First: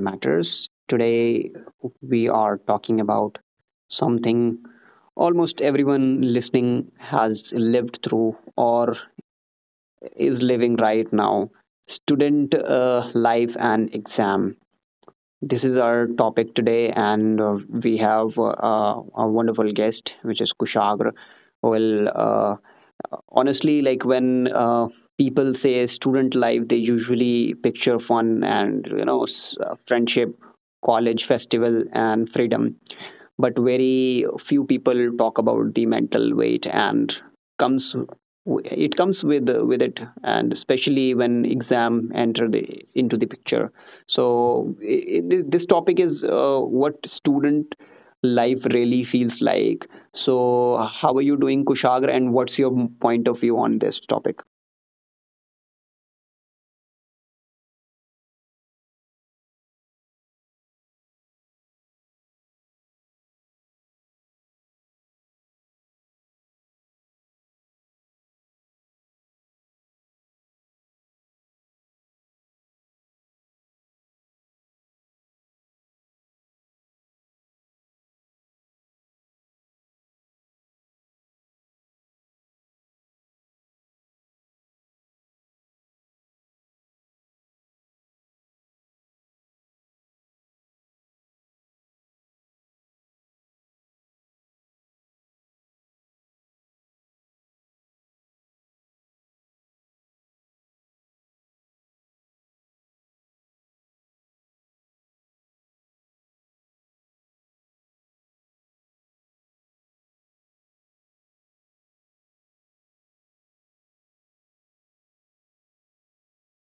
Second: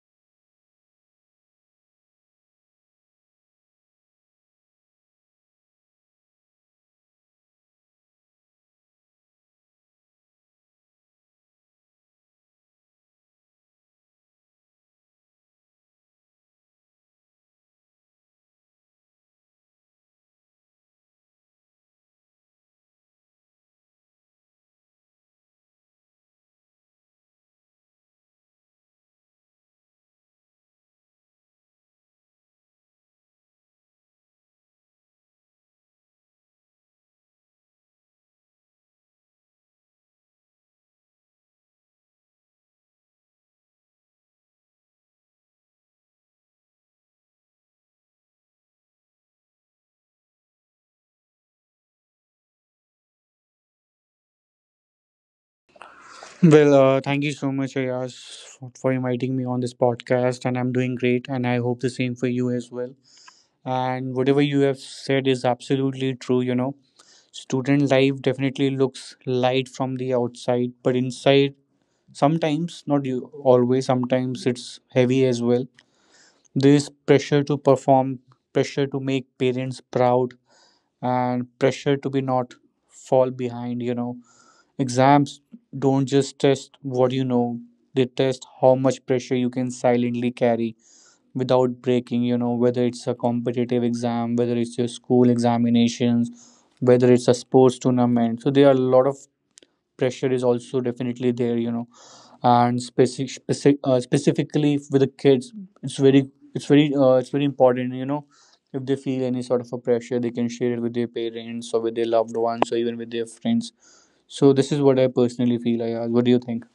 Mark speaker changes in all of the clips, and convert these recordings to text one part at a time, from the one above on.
Speaker 1: Matters. Today we are talking about something almost everyone listening has lived through or is living right now student life and exam. This is our topic today, and we have a wonderful guest, which is Kushagra, who will honestly like when people say student life they usually picture fun and you know friendship, college festival and freedom, but very few people talk about the mental weight and comes it comes with it, and especially when exam enter the into the picture. So this topic is what student life really feels like. So, how are you doing, Kushagra, and what's your point of view on this topic?
Speaker 2: Well, thank you so much, Ayaz, for inviting me on this podcast. And I'm doing great, and I hope the same for you as well. And whatever you have said is absolutely true. You know, student life definitely looks light from the outside, but inside, sometimes, not you, always, sometimes it's heavy as well. There's pressure to perform, pressure to make parents proud, and pressure to be not fall behind, you know. Exams don't just test what you know, they test how much pressure you can silently carry without breaking, you know, whether it's a competitive exam, whether it's your school examinations, whether it's a sports tournament. So there are a lot of pressure is also definitely there, you know, and specifically with the kids, it's very important, you know. If they feel any sort of a pressure, they can share it with their parents or with their loved ones or even with their friends. So this is what I personally feel. I ask, what do you think?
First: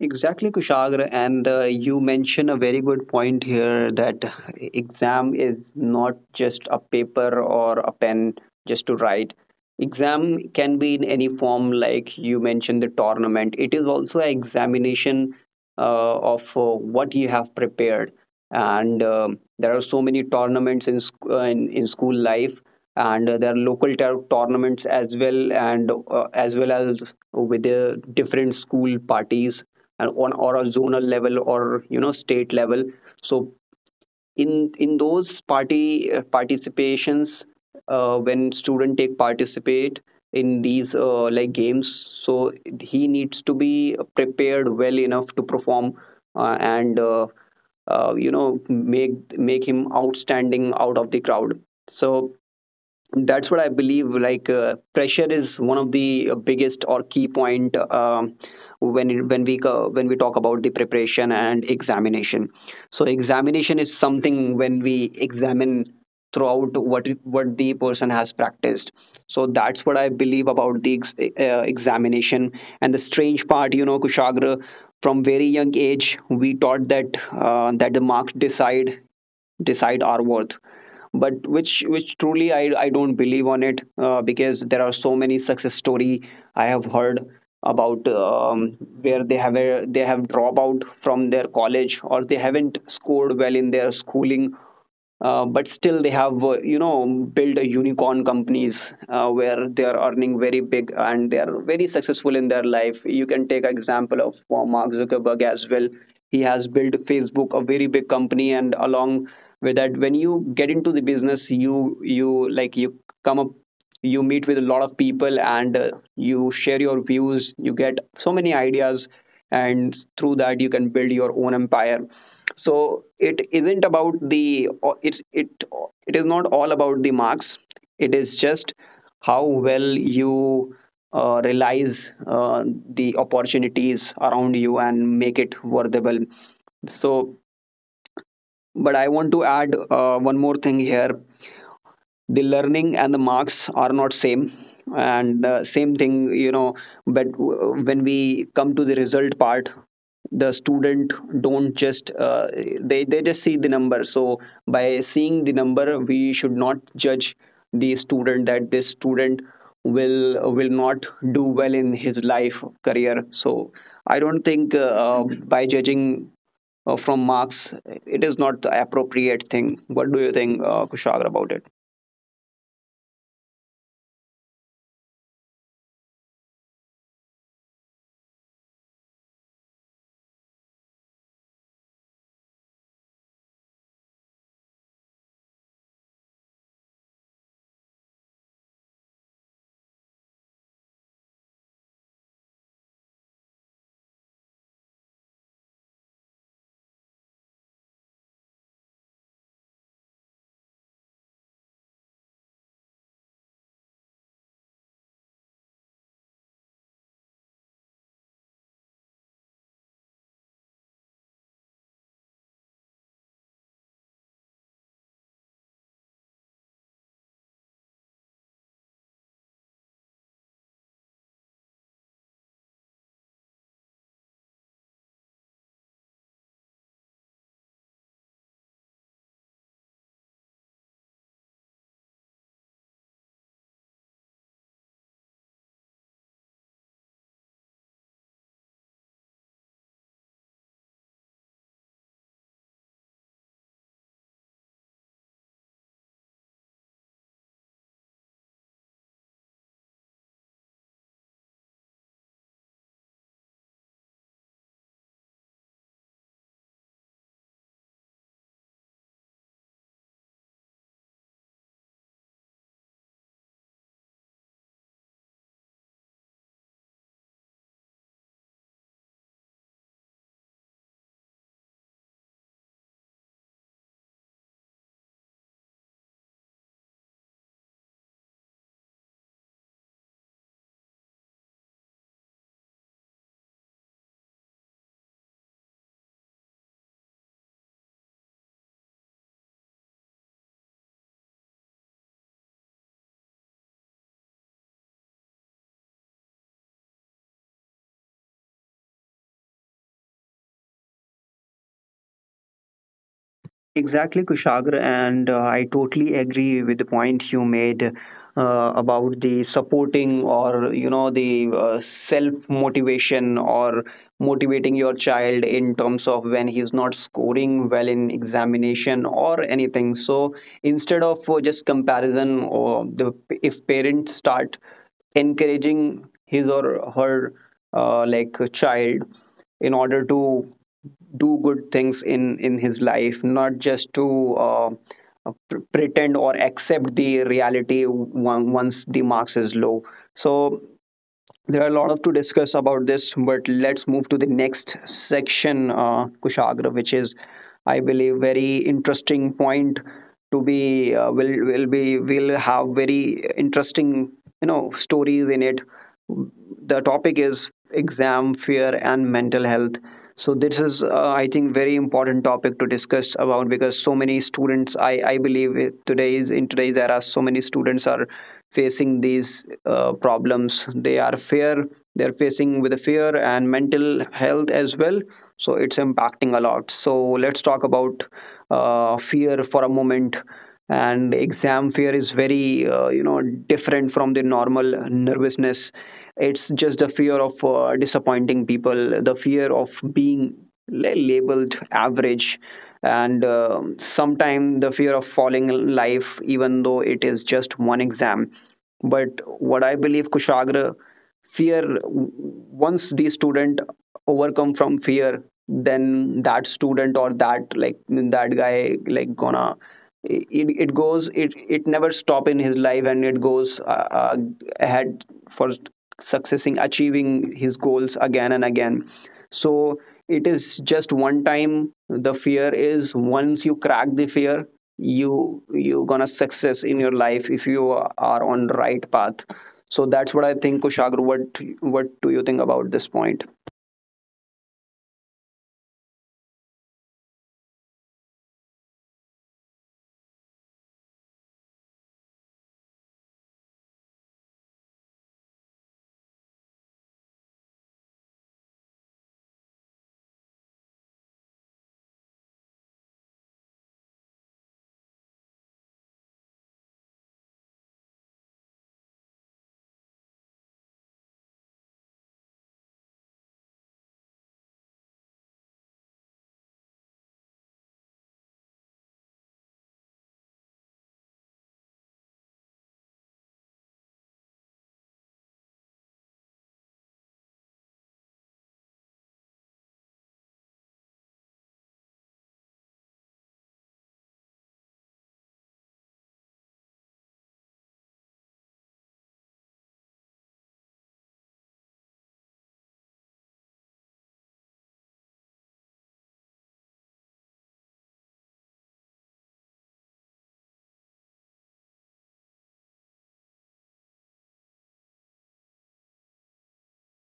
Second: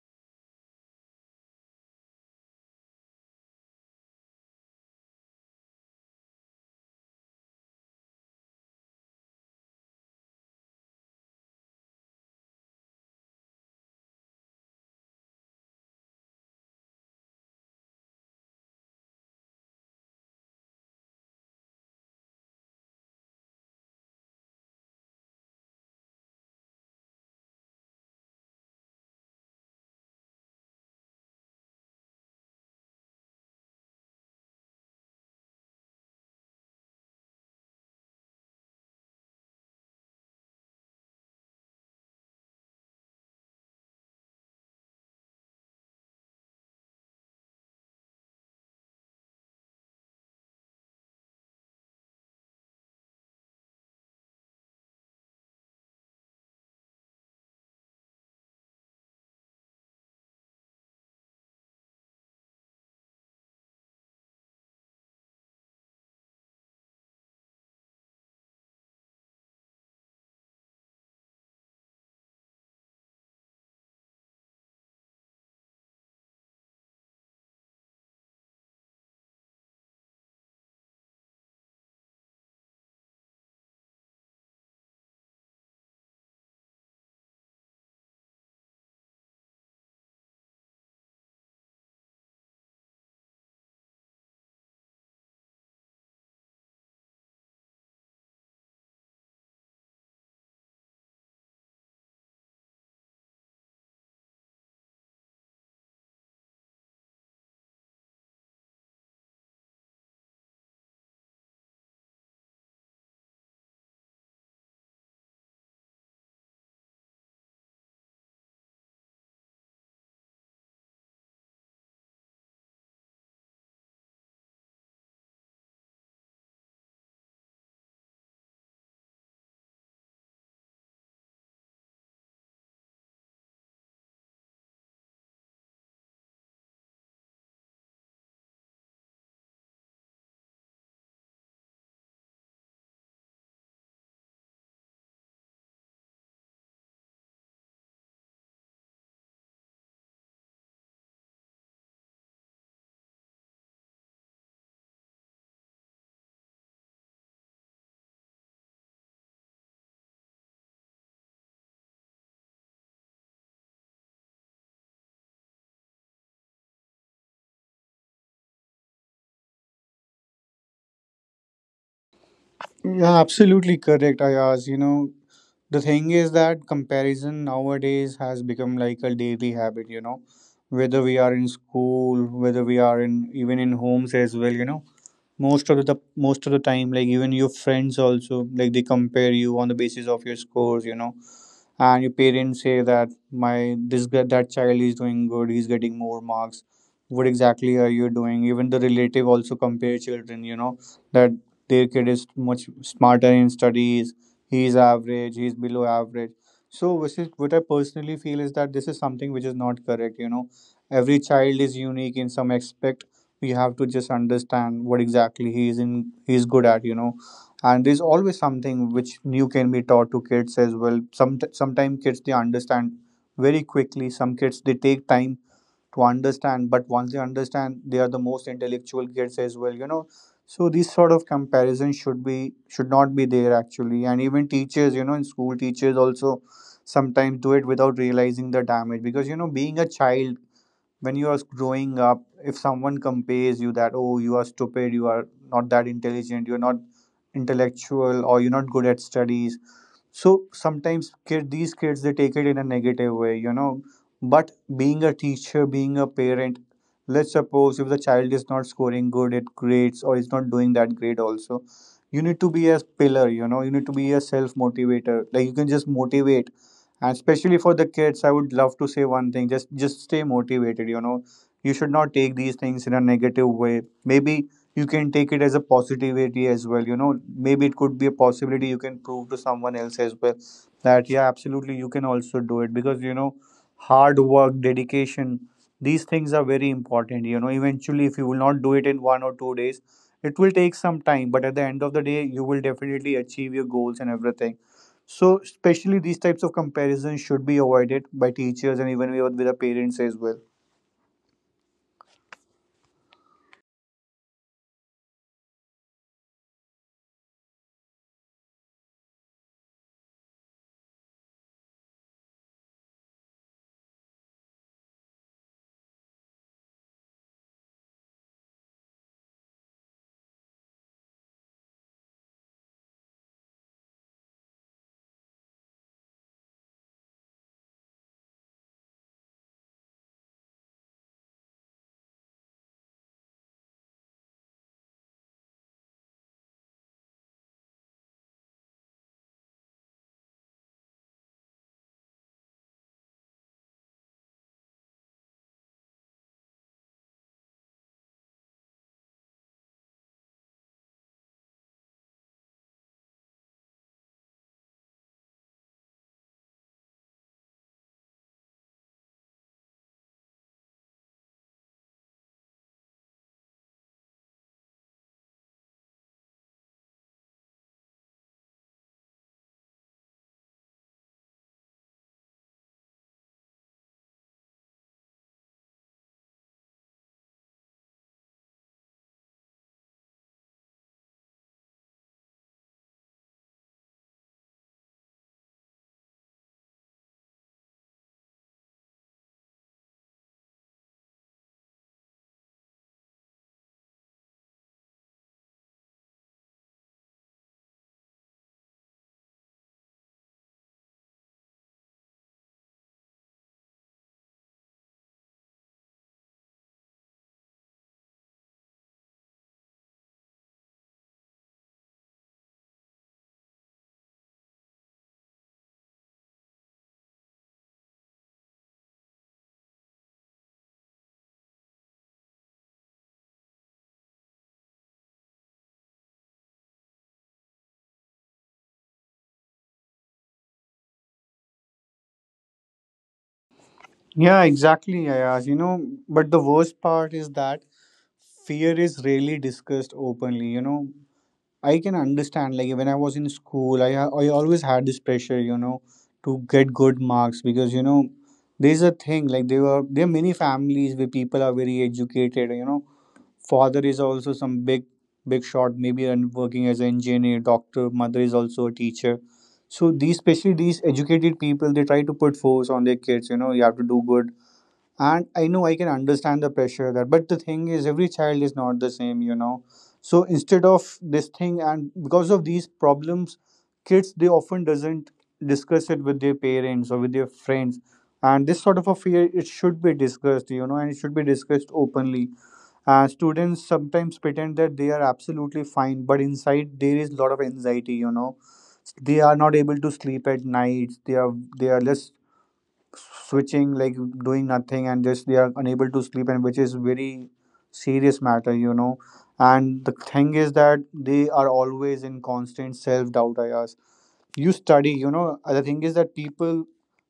Speaker 1: Exactly, Kushagra. And you mention a very good point here that exam is not just a paper or a pen just to write. Exam can be in any form, like you mentioned the tournament. It is also an examination of what you have prepared. And there are so many tournaments in school life. And there are local tournaments as well, and as well as with the different school parties and on or a zonal level or you know state level. So in in those party participations, when student take participate in these like games, so he needs to be prepared well enough to perform, and you know, make him outstanding out of the crowd. So that's what I believe, like pressure is one of the biggest or key point, when it, when we go, when we talk about the preparation and examination. So examination is something when we examine throughout what the person has practiced. So that's what I believe about the examination. And the strange part, you know, Kushagra, from very young age we taught that the marks decide our worth, but which truly I don't believe on it, because there are so many success story I have heard about, where they have they have drop out from their college or they haven't scored well in their schooling, but still they have, you know, built a unicorn companies, where they are earning very big and they are very successful in their life. You can take an example of Mark Zuckerberg as well. He has built Facebook, a very big company. And along with that, when you get into the business, you come up, you meet with a lot of people, and you share your views, you get so many ideas, and through that you can build your own empire. So it isn't about the it's it it is not all about the marks. It is just how well you realize the opportunities around you and make it worthwhile. So but I want to add one more thing here. The learning and the marks are not same, and same thing, you know. But when we come to the result part, the student don't just, they just see the number. So by seeing the number we should not judge the student that this student will not do well in his life career. So I don't think, by judging from marks, it is not the appropriate thing. What do you think, Kushagra, about it?
Speaker 2: Yeah, absolutely correct, Ayaz. You know, the thing is that comparison nowadays has become like a daily habit, you know, whether we are in school, whether we are in even in homes as well, you know. Most of the time, like, even your friends also, like, they compare you on the basis of your scores, you know, and your parents say that my this guy, that child is doing good, he's getting more marks, what exactly are you doing? Even the relative also compare children, you know, that their kid is much smarter in studies, he's average, he's below average. So which is what I personally feel is that this is something which is not correct, you know. Every child is unique in some aspect. We have to just understand what exactly he is in, he is good at, you know. And there's always something which new can be taught to kids as well. Sometimes kids, they understand very quickly. Some kids they take time to understand, but once they understand, they are the most intellectual kids as well, you know. So these sort of comparison should be should not be there actually. And even teachers, you know, in school teachers also sometimes do it without realizing the damage, because, you know, being a child, when you are growing up, if someone compares you that, oh, you are stupid, you are not that intelligent, you're not intellectual, or you're not good at studies, so sometimes kid, these kids, they take it in a negative way, you know. But being a teacher, being a parent, let's suppose if the child is not scoring good at grades or is not doing that grade also, you need to be a pillar, you know. You need to be a self motivator, like, you can just motivate. And especially for the kids, I would love to say one thing: just stay motivated, you know. You should not take these things in a negative way. Maybe you can take it as a positivity as well, you know. Maybe it could be a possibility, you can prove to someone else as well, that yeah, absolutely, you can also do it. Because, you know, hard work, dedication, these things are very important, you know. Eventually, if you will not do it in 1 or 2 days, it will take some time, but at the end of the day, you will definitely achieve your goals and everything. So especially these types of comparisons should be avoided by teachers and even with the parents as well.
Speaker 1: Exactly, Kushagra, and I totally agree with the point you made about the supporting, or you know, the self motivation or motivating your child in terms of when he's not scoring well in examination or anything. So instead of just comparison, or the if parents start encouraging his or her like child in order to do good things in his life, not just to pretend or accept the reality once the marks is low. So there are a lot of to discuss about this, but let's move to the next section, Kushagra, which is, I believe, very interesting point to be, will have very interesting, you know, stories in it. The topic is exam fear and mental health. So this is, I think, very important topic to discuss about because so many students, I believe, today is in today's era, so many students are facing these problems. They are fear, they're facing with the fear and mental health as well. So it's impacting a lot. So let's talk about fear for a moment. And exam fear is very, you know, different from the normal nervousness. It's just the fear of disappointing people, the fear of being labeled average, and sometimes the fear of falling in life, even though it is just one exam. But what I believe, Kushagra, fear, once the student overcome from fear, then that student or that like that guy like gonna, it goes it it never stop in his life and it goes ahead for successing achieving his goals again and again. So it is just one time the fear is, once you crack the fear, you gonna success in your life if you are on the right path. So that's what I think, Kushagru. What do you think about this point?
Speaker 2: Yeah, exactly, Ayaz. You know, but the worst part is that fear is rarely discussed openly. You know, I can understand, like, when I was in school, I always had this pressure, you know, to get good marks, because, you know, there's a thing, like, there were there are many families where people are very educated, you know, father is also some big, big shot, maybe, and working as an engineer, doctor, mother is also a teacher. So these, especially these educated people, they try to put force on their kids. You know, you have to do good. And I know, I can understand the pressure, that, but the thing is, every child is not the same, you know. So, instead of this thing, and because of these problems, kids, they often doesn't discuss it with their parents or with their friends. And this sort of a fear, it should be discussed, you know, and it should be discussed openly. Students sometimes pretend that they are absolutely fine, but inside there is a lot of anxiety, you know. They are not able to sleep at night. They are less switching, like, doing nothing, and just they are unable to sleep, and which is very serious matter, you know. And the thing is that they are always in constant self doubt. I ask, you study, you know, the thing is that people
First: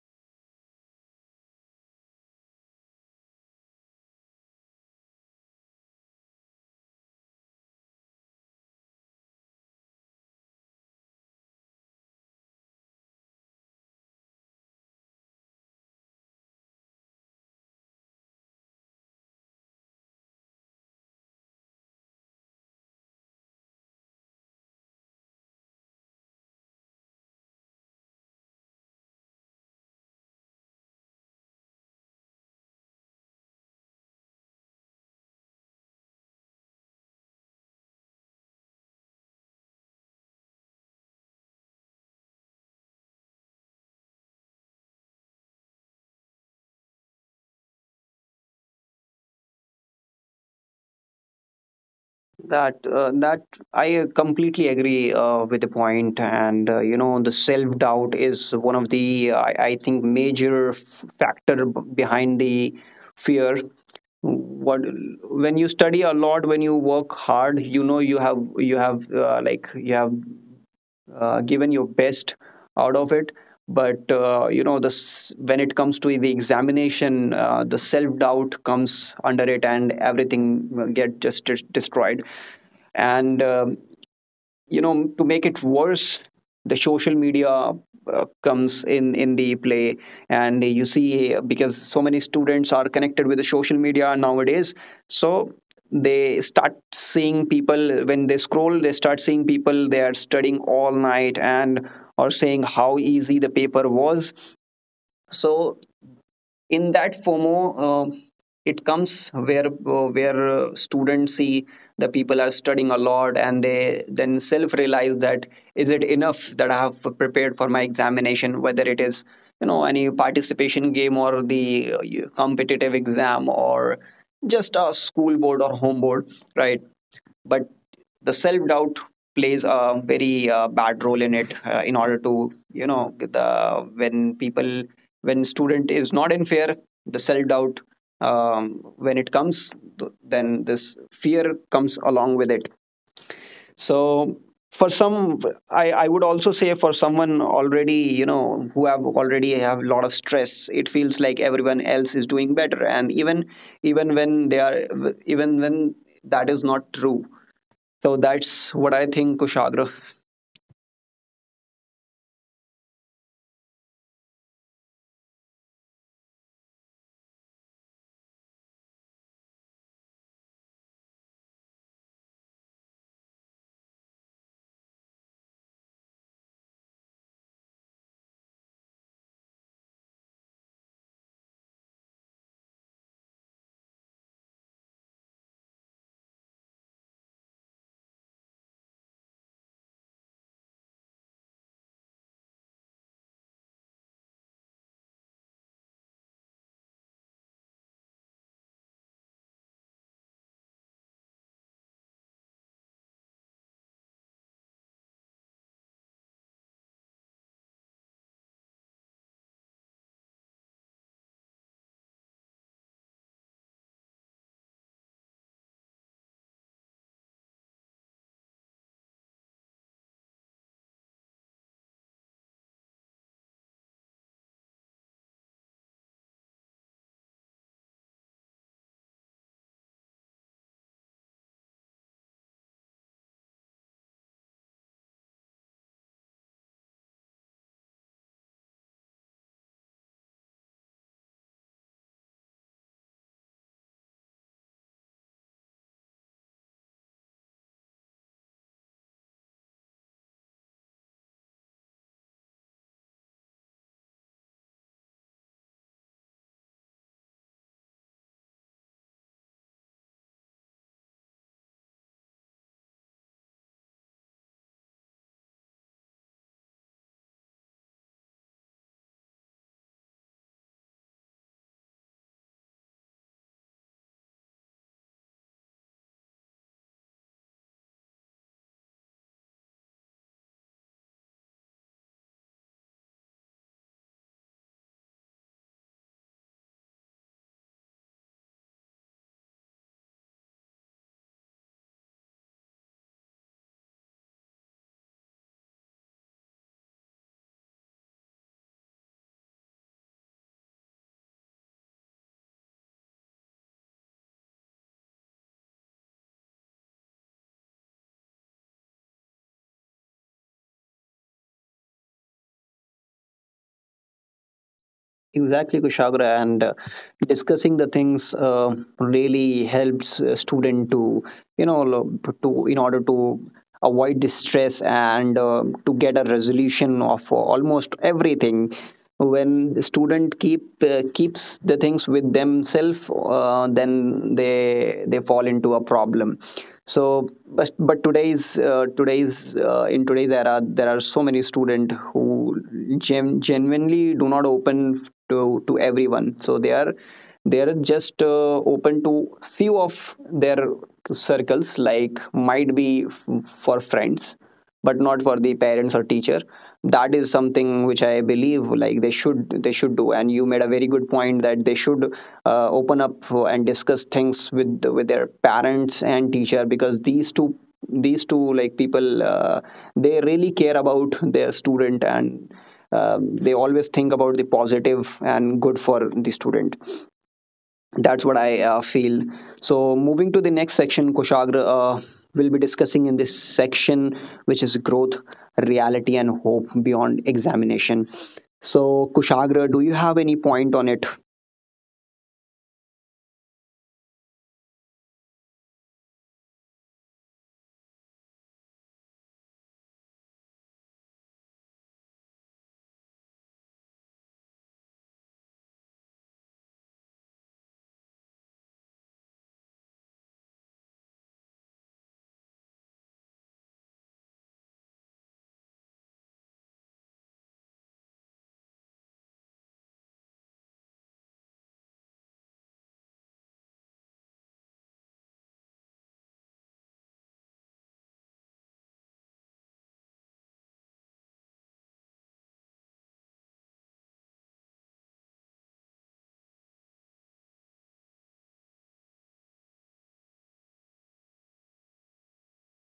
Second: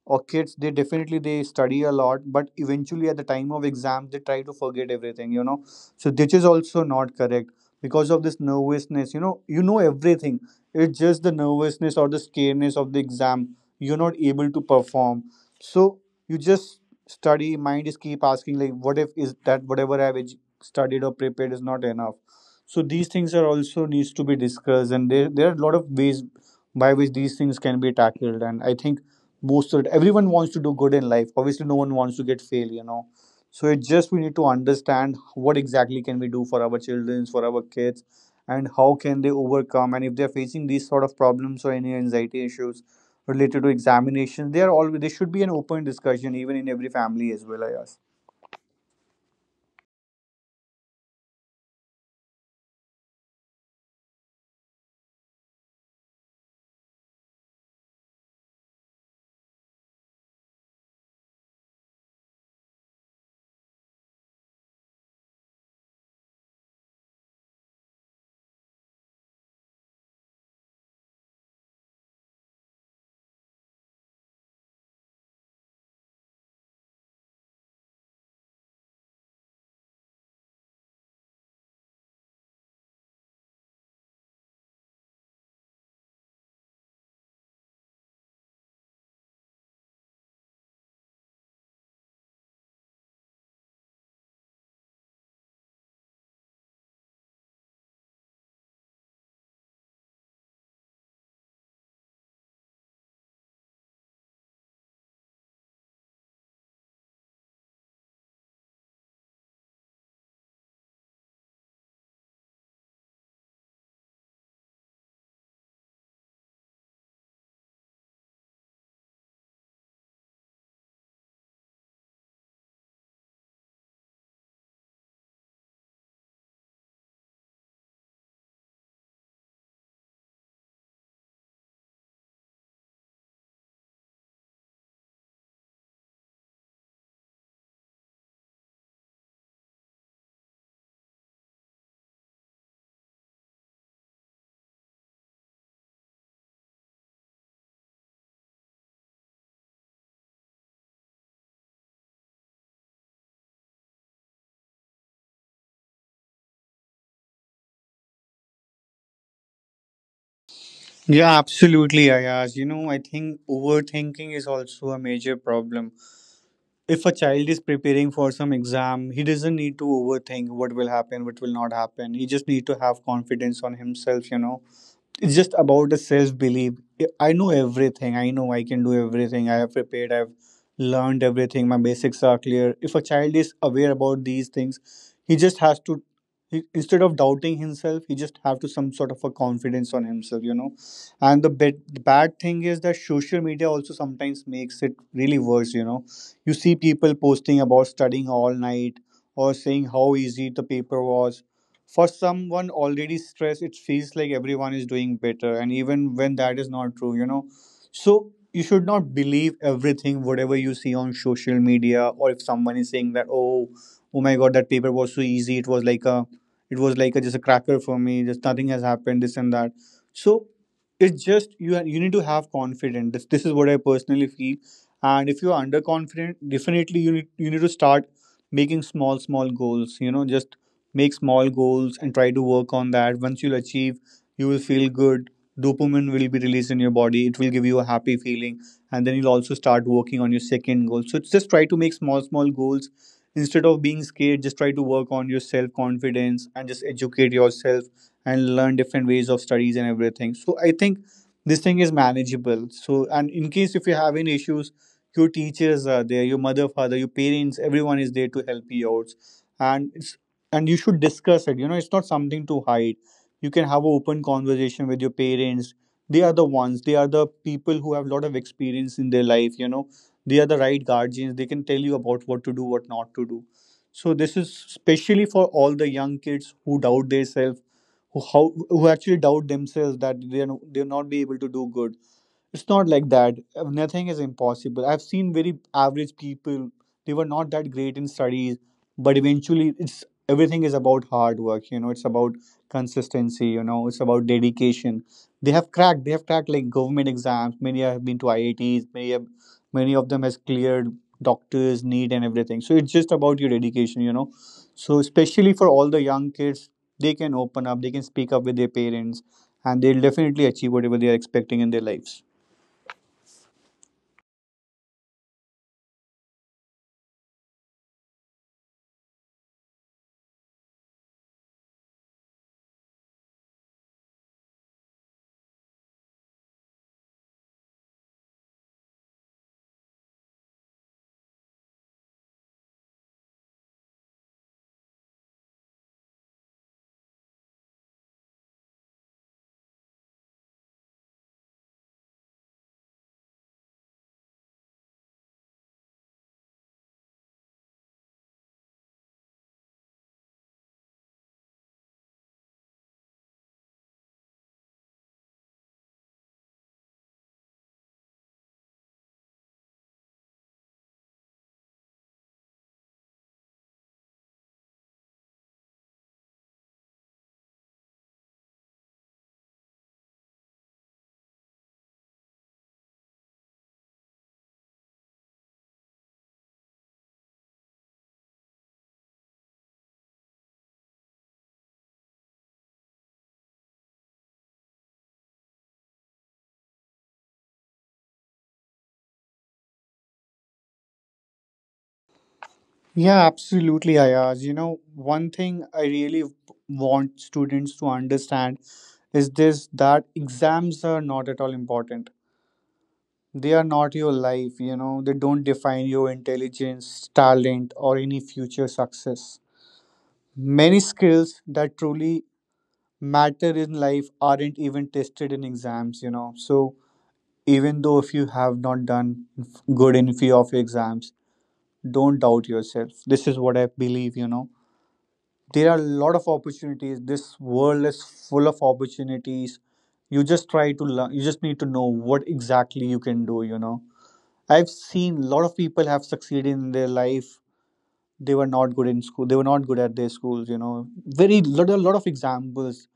Speaker 2: or kids, they definitely, they study a lot, but eventually at the time of exam, they try to forget everything, you know. So this is also not correct, because of this nervousness, you know, you know everything, it's just the nervousness or the scaredness of the exam, you're not able to perform. So you just study, mind is keep asking, like, what if is that, whatever studied or prepared is not enough? So these things are also needs to be discussed, and there are a lot of ways by which these things can be tackled. And I think most of it, everyone wants to do good in life. Obviously, no one wants to get fail, you know. So it just, we need to understand what exactly can we do for our children, for our kids, and how can they overcome. And if they're facing these sort of problems or any anxiety issues related to examinations, they are always there should be an open discussion even in every family as well, Ayaz.
Speaker 1: That that I completely agree with the point. And you know, the self doubt is one of the, I think, major factor behind the fear. What, when you study a lot, when you work hard, you know, you have given your best out of it. But you know, this, when it comes to the examination, the self doubt comes under it and everything get just destroyed. And you know, to make it worse, the social media comes in the play. And you see, because so many students are connected with the social media nowadays. So they start seeing people when they scroll, they start seeing people they are studying all night and are saying how easy the paper was. So in that FOMO, it comes where, students see the people are studying a lot, and they then self realize that is it enough that I have prepared for my examination, whether it is, you know, any participation game or the competitive exam or just a school board or home board, right? But the self doubt plays a very bad role in it, in order to, you know, the when people, when student is not in fear, the self doubt, um, when it comes, then this fear comes along with it. So for some, I would also say, for someone already, you know, who have already have a lot of stress, it feels like everyone else is doing better, and even when they are even when that is not true. So that's what I think, Kushagra.
Speaker 2: Yeah, absolutely, Ayaz. You know, I think overthinking is also a major problem. If a child is preparing for some exam, he doesn't need to overthink what will happen, what will not happen. He just need to have confidence on himself, you know. It's just about the self belief. I know everything, I know I can do everything, I have prepared, I've learned everything, my basics are clear. If a child is aware about these things, he just has to, he, instead of doubting himself, he just have to some sort of a confidence on himself, you know. And the bad thing is that social media also sometimes makes it really worse, you know. You see people posting about studying all night, or saying how easy the paper was. For someone already stressed, it feels like everyone is doing better, and even when that is not true, you know. So you should not believe everything, whatever you see on social media, or if someone is saying that, oh, oh my god, that paper was so easy, it was like a, it was like a, just a cracker for me, just nothing has happened, this and that. So it's just you you need to have confidence. This is what I personally feel, and if you are underconfident, definitely you need, you need to start making small small goals. You know, just make small goals and try to work on that. Once you'll achieve, you will feel good, dopamine will be released in your body, it will give you a happy feeling, and then you'll also start working on your second goal. So just try to make small small goals, instead of being scared, just try to work on your self confidence and just educate yourself and learn different ways of studies and everything. So I think this thing is manageable. So, and in case if you're having issues, your teachers are there, your mother, father, your parents, everyone is there to help you out. And it's, and you should discuss it, you know. It's not something to hide. You can have an open conversation with your parents. They are the ones, they are the people who have a lot of experience in their life, you know. They are the right guardians. They can tell you about what to do, what not to do. So this is especially for all the young kids who doubt themselves, who how, who actually doubt themselves, that they are they'll not be able to do good. It's not like that. Nothing is impossible. I've seen very average people. They were not that great in studies, but eventually, it's everything is about hard work. You know, it's about consistency. You know, it's about dedication. They have cracked. They have cracked like government exams. Many have been to IITs. Many have, many of them has cleared doctors, need, and everything. So it's just about your dedication. You know, so especially for all the young kids, they can open up. They can speak up with their parents, and they'll definitely achieve whatever they are expecting in their lives.
Speaker 1: Exactly, Kushagra. And discussing the things really helps a student to, you know lo- to, in order to avoid the stress and to get a resolution of almost everything. When the student keeps the things with themselves, then they fall into a problem. So but today's today's in today's era, there are so many students who genuinely do not open to everyone. So they are, they are just open to few of their circles, like might be for friends, but not for the parents or teacher. That is something which I believe like they should, they should do. And you made a very good point that they should open up and discuss things with their parents and teacher, because these two, people, they really care about their student, and they always think about the positive and good for the student. That's what I feel. So moving to the next section, Kushagra, will be discussing in this section, which is growth, reality, and hope beyond examination. So Kushagra, do you have any point on it?
Speaker 2: Yeah, absolutely, Ayaz. You know, one thing I really want students to understand is this, that exams are not at all important. They are not your life, you know. They don't define your intelligence, talent, or any future success. Many skills that truly matter in life aren't even tested in exams, you know. So, even though if you have not done good in few of your exams, don't doubt yourself. This is what I believe, you know. There are a lot of opportunities. This world is full of opportunities. You just try to learn, you just need to know what exactly you can do, you know. I've seen a lot of people have succeeded in their life. They were not good in school, they were not good at their schools, you know. A lot of examples.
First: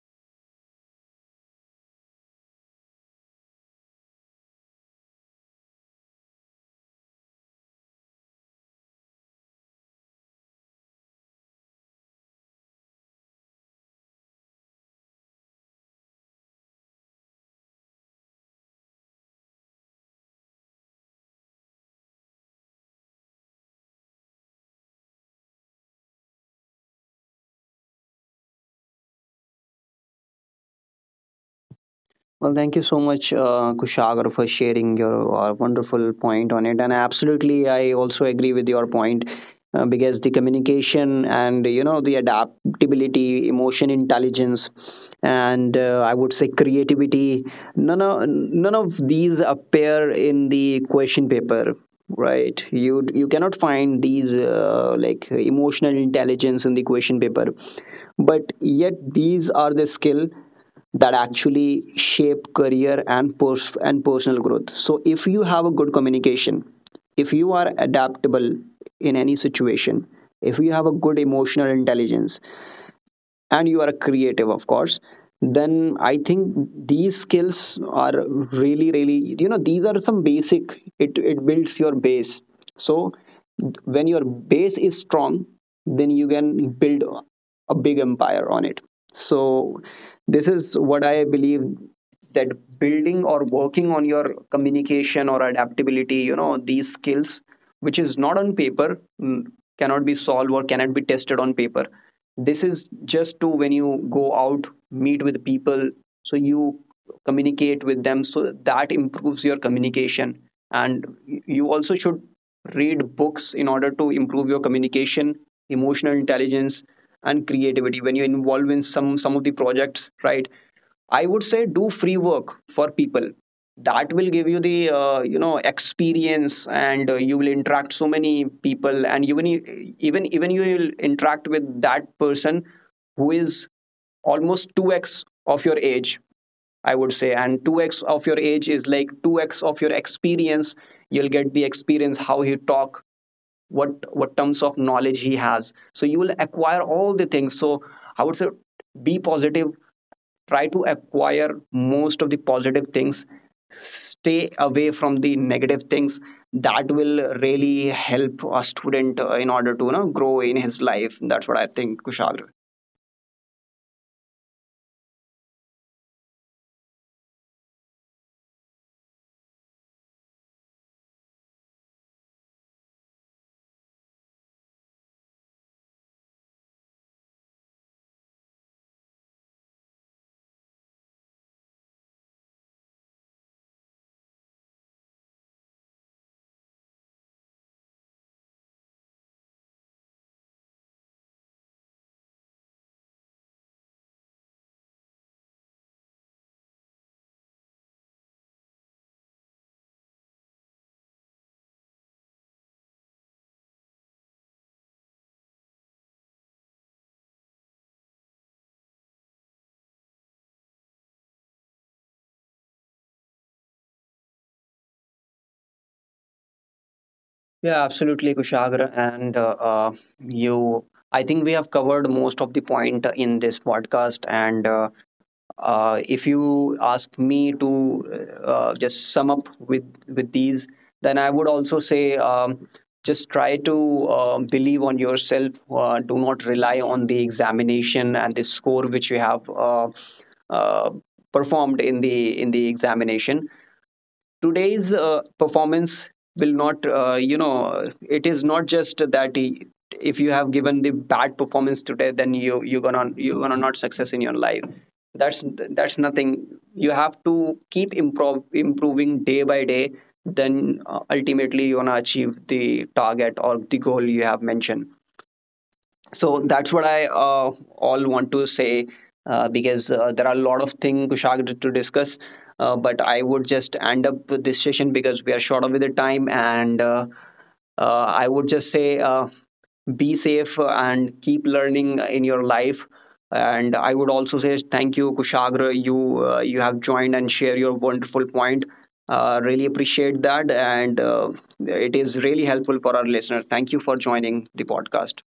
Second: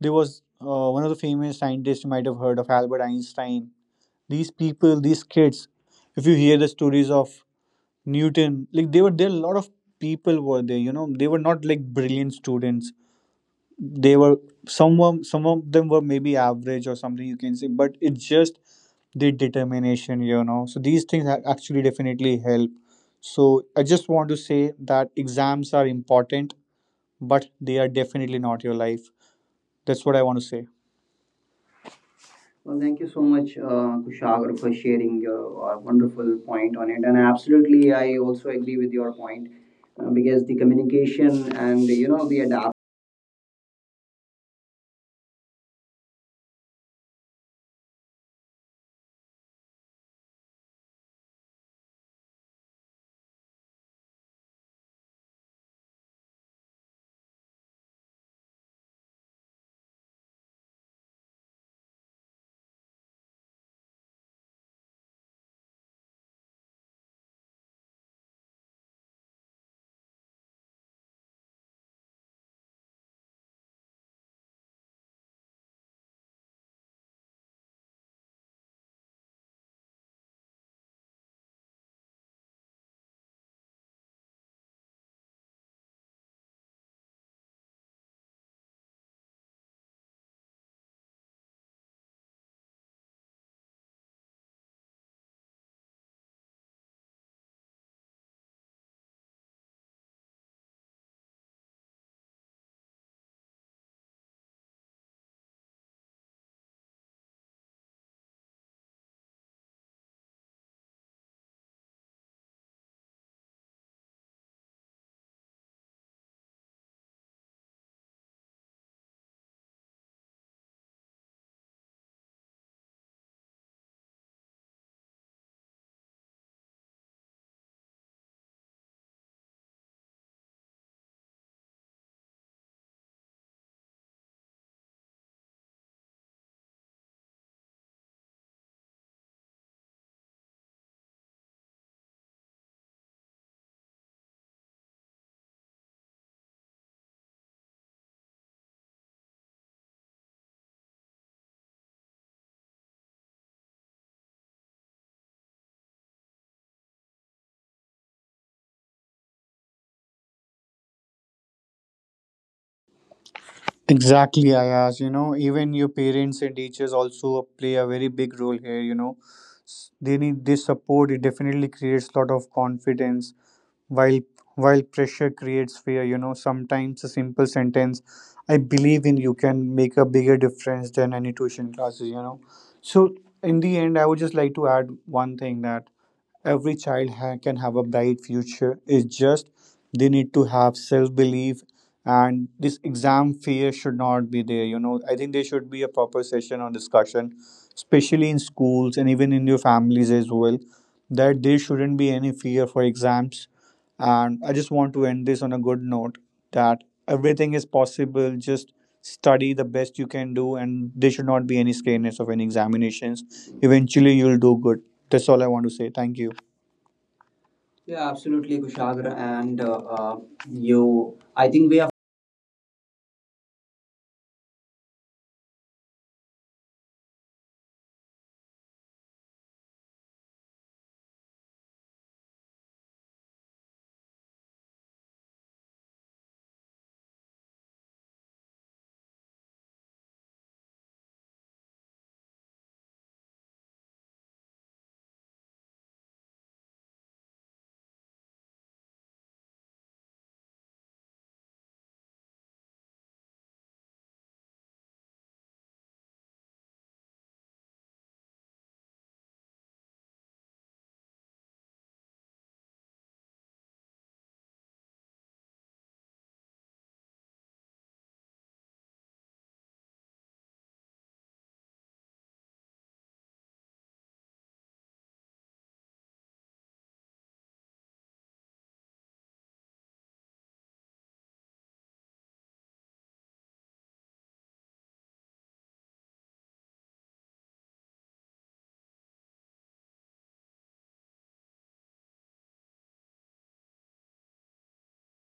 Speaker 2: There was one of the famous scientists you might have heard of, Albert Einstein. These people, these kids, if you hear the stories of Newton, like, they were, there a lot of people were there, you know. They were not like brilliant students. They were, some of, some of them were maybe average or something, you can say, but it's just the determination, you know. So these things actually definitely help. So I just want to say that exams are important, but they are definitely not your life. That's what I want to say.
Speaker 1: Well, thank
Speaker 2: Well,
Speaker 1: you so
Speaker 2: thank you so
Speaker 1: much,
Speaker 2: much,
Speaker 1: Kushagar, for
Speaker 2: Kushagra, for
Speaker 1: sharing
Speaker 2: sharing
Speaker 1: your
Speaker 2: your
Speaker 1: wonderful
Speaker 2: wonderful
Speaker 1: point on
Speaker 2: point
Speaker 1: it. And
Speaker 2: on it. And
Speaker 1: absolutely, I
Speaker 2: absolutely, I
Speaker 1: also
Speaker 2: also
Speaker 1: agree with
Speaker 2: agree
Speaker 1: your
Speaker 2: with your
Speaker 1: point,
Speaker 2: point
Speaker 1: because the
Speaker 2: because the
Speaker 1: communication
Speaker 2: communication
Speaker 1: and,
Speaker 2: and,
Speaker 1: you know,
Speaker 2: you
Speaker 1: the
Speaker 2: know, the adapt.
Speaker 1: adaptability, emotion intelligence, and I would say creativity. None of these appear in the question paper. Right, you cannot find these like emotional intelligence in the question paper, but yet these are the skill that actually shape career and post and personal growth. So if you have a good communication, if you are adaptable in any situation, if you have a good emotional intelligence, and you are a creative, of course, then I think these skills are really really, you know, these are some basic, it builds your base. So when your base is strong, then you can build a big empire on it. So this is what I believe, that building or working on your communication or adaptability, you know, these skills, which is not on paper, mm, cannot be solved or cannot be tested on paper. This is just to, when you go out meet with people, so you communicate with them, so that improves your communication. And you also should read books in order to improve your communication, emotional intelligence, and creativity, when you involve in some of the projects, right? I would say, do free work for people. That will give you the, you know, experience, and you will interact so many people, and even you will interact with that person who is almost two x of your age. I would say, and 2x of your age is like 2x of your experience. You'll get the experience how he talk, what terms of knowledge he has. So you will acquire all the things. So I would say, be positive, try to acquire most of the positive things, stay away from the negative things. That will really help a student, in order to, you know, grow in his life. That's what I think, Kushagra.
Speaker 2: Exactly, Ayaz. You know, even your parents and teachers also play a very big role here. You know, they need this support. It definitely creates lot of confidence. While while pressure creates fear, you know, sometimes a simple sentence, "I believe in you," can make a bigger difference than any tuition classes. You know, so in the end, I would just like to add one thing, that every child can have a bright future. It's just, they need to have self belief, and this exam fear should not be there. You know, I think there should be a proper session or discussion, especially in schools and even in your families as well, that there shouldn't be any fear for exams. And I just want to end this on a good note, that everything is possible. Just study the best you can do, and there should not be any scariness of any examinations. Eventually, you'll do good. That's all I want to say. Thank you.
Speaker 1: Yeah,
Speaker 2: Yeah,
Speaker 1: absolutely,
Speaker 2: absolutely,
Speaker 1: Kushagra.
Speaker 2: Kushagra.
Speaker 1: And
Speaker 2: And
Speaker 1: you
Speaker 2: you,
Speaker 1: I think we
Speaker 2: I
Speaker 1: have
Speaker 2: think we
Speaker 1: covered most of the point in this podcast. And if you ask me to, just sum up with these, then I would also say, just try to believe on yourself. Do not rely on the examination and the score which you have uh, performed in the examination. Today's performance will not, you know, it is not just that he, if you have given the bad performance today, then you're gonna not success in your life. that's that's nothing. You have to keep improving day by day. Then ultimately you want to achieve the target or the goal you have mentioned. So that's what I all want to say. Uh, because there are a lot of things, discuss, but I would just end up with this session because we are short of the time. And I would just say, be safe and keep learning in your life. And I would also say thank you, Kushagra. You have joined and share your wonderful point. Uh, really appreciate that. And it is really helpful for our listener. Thank you for joining the podcast.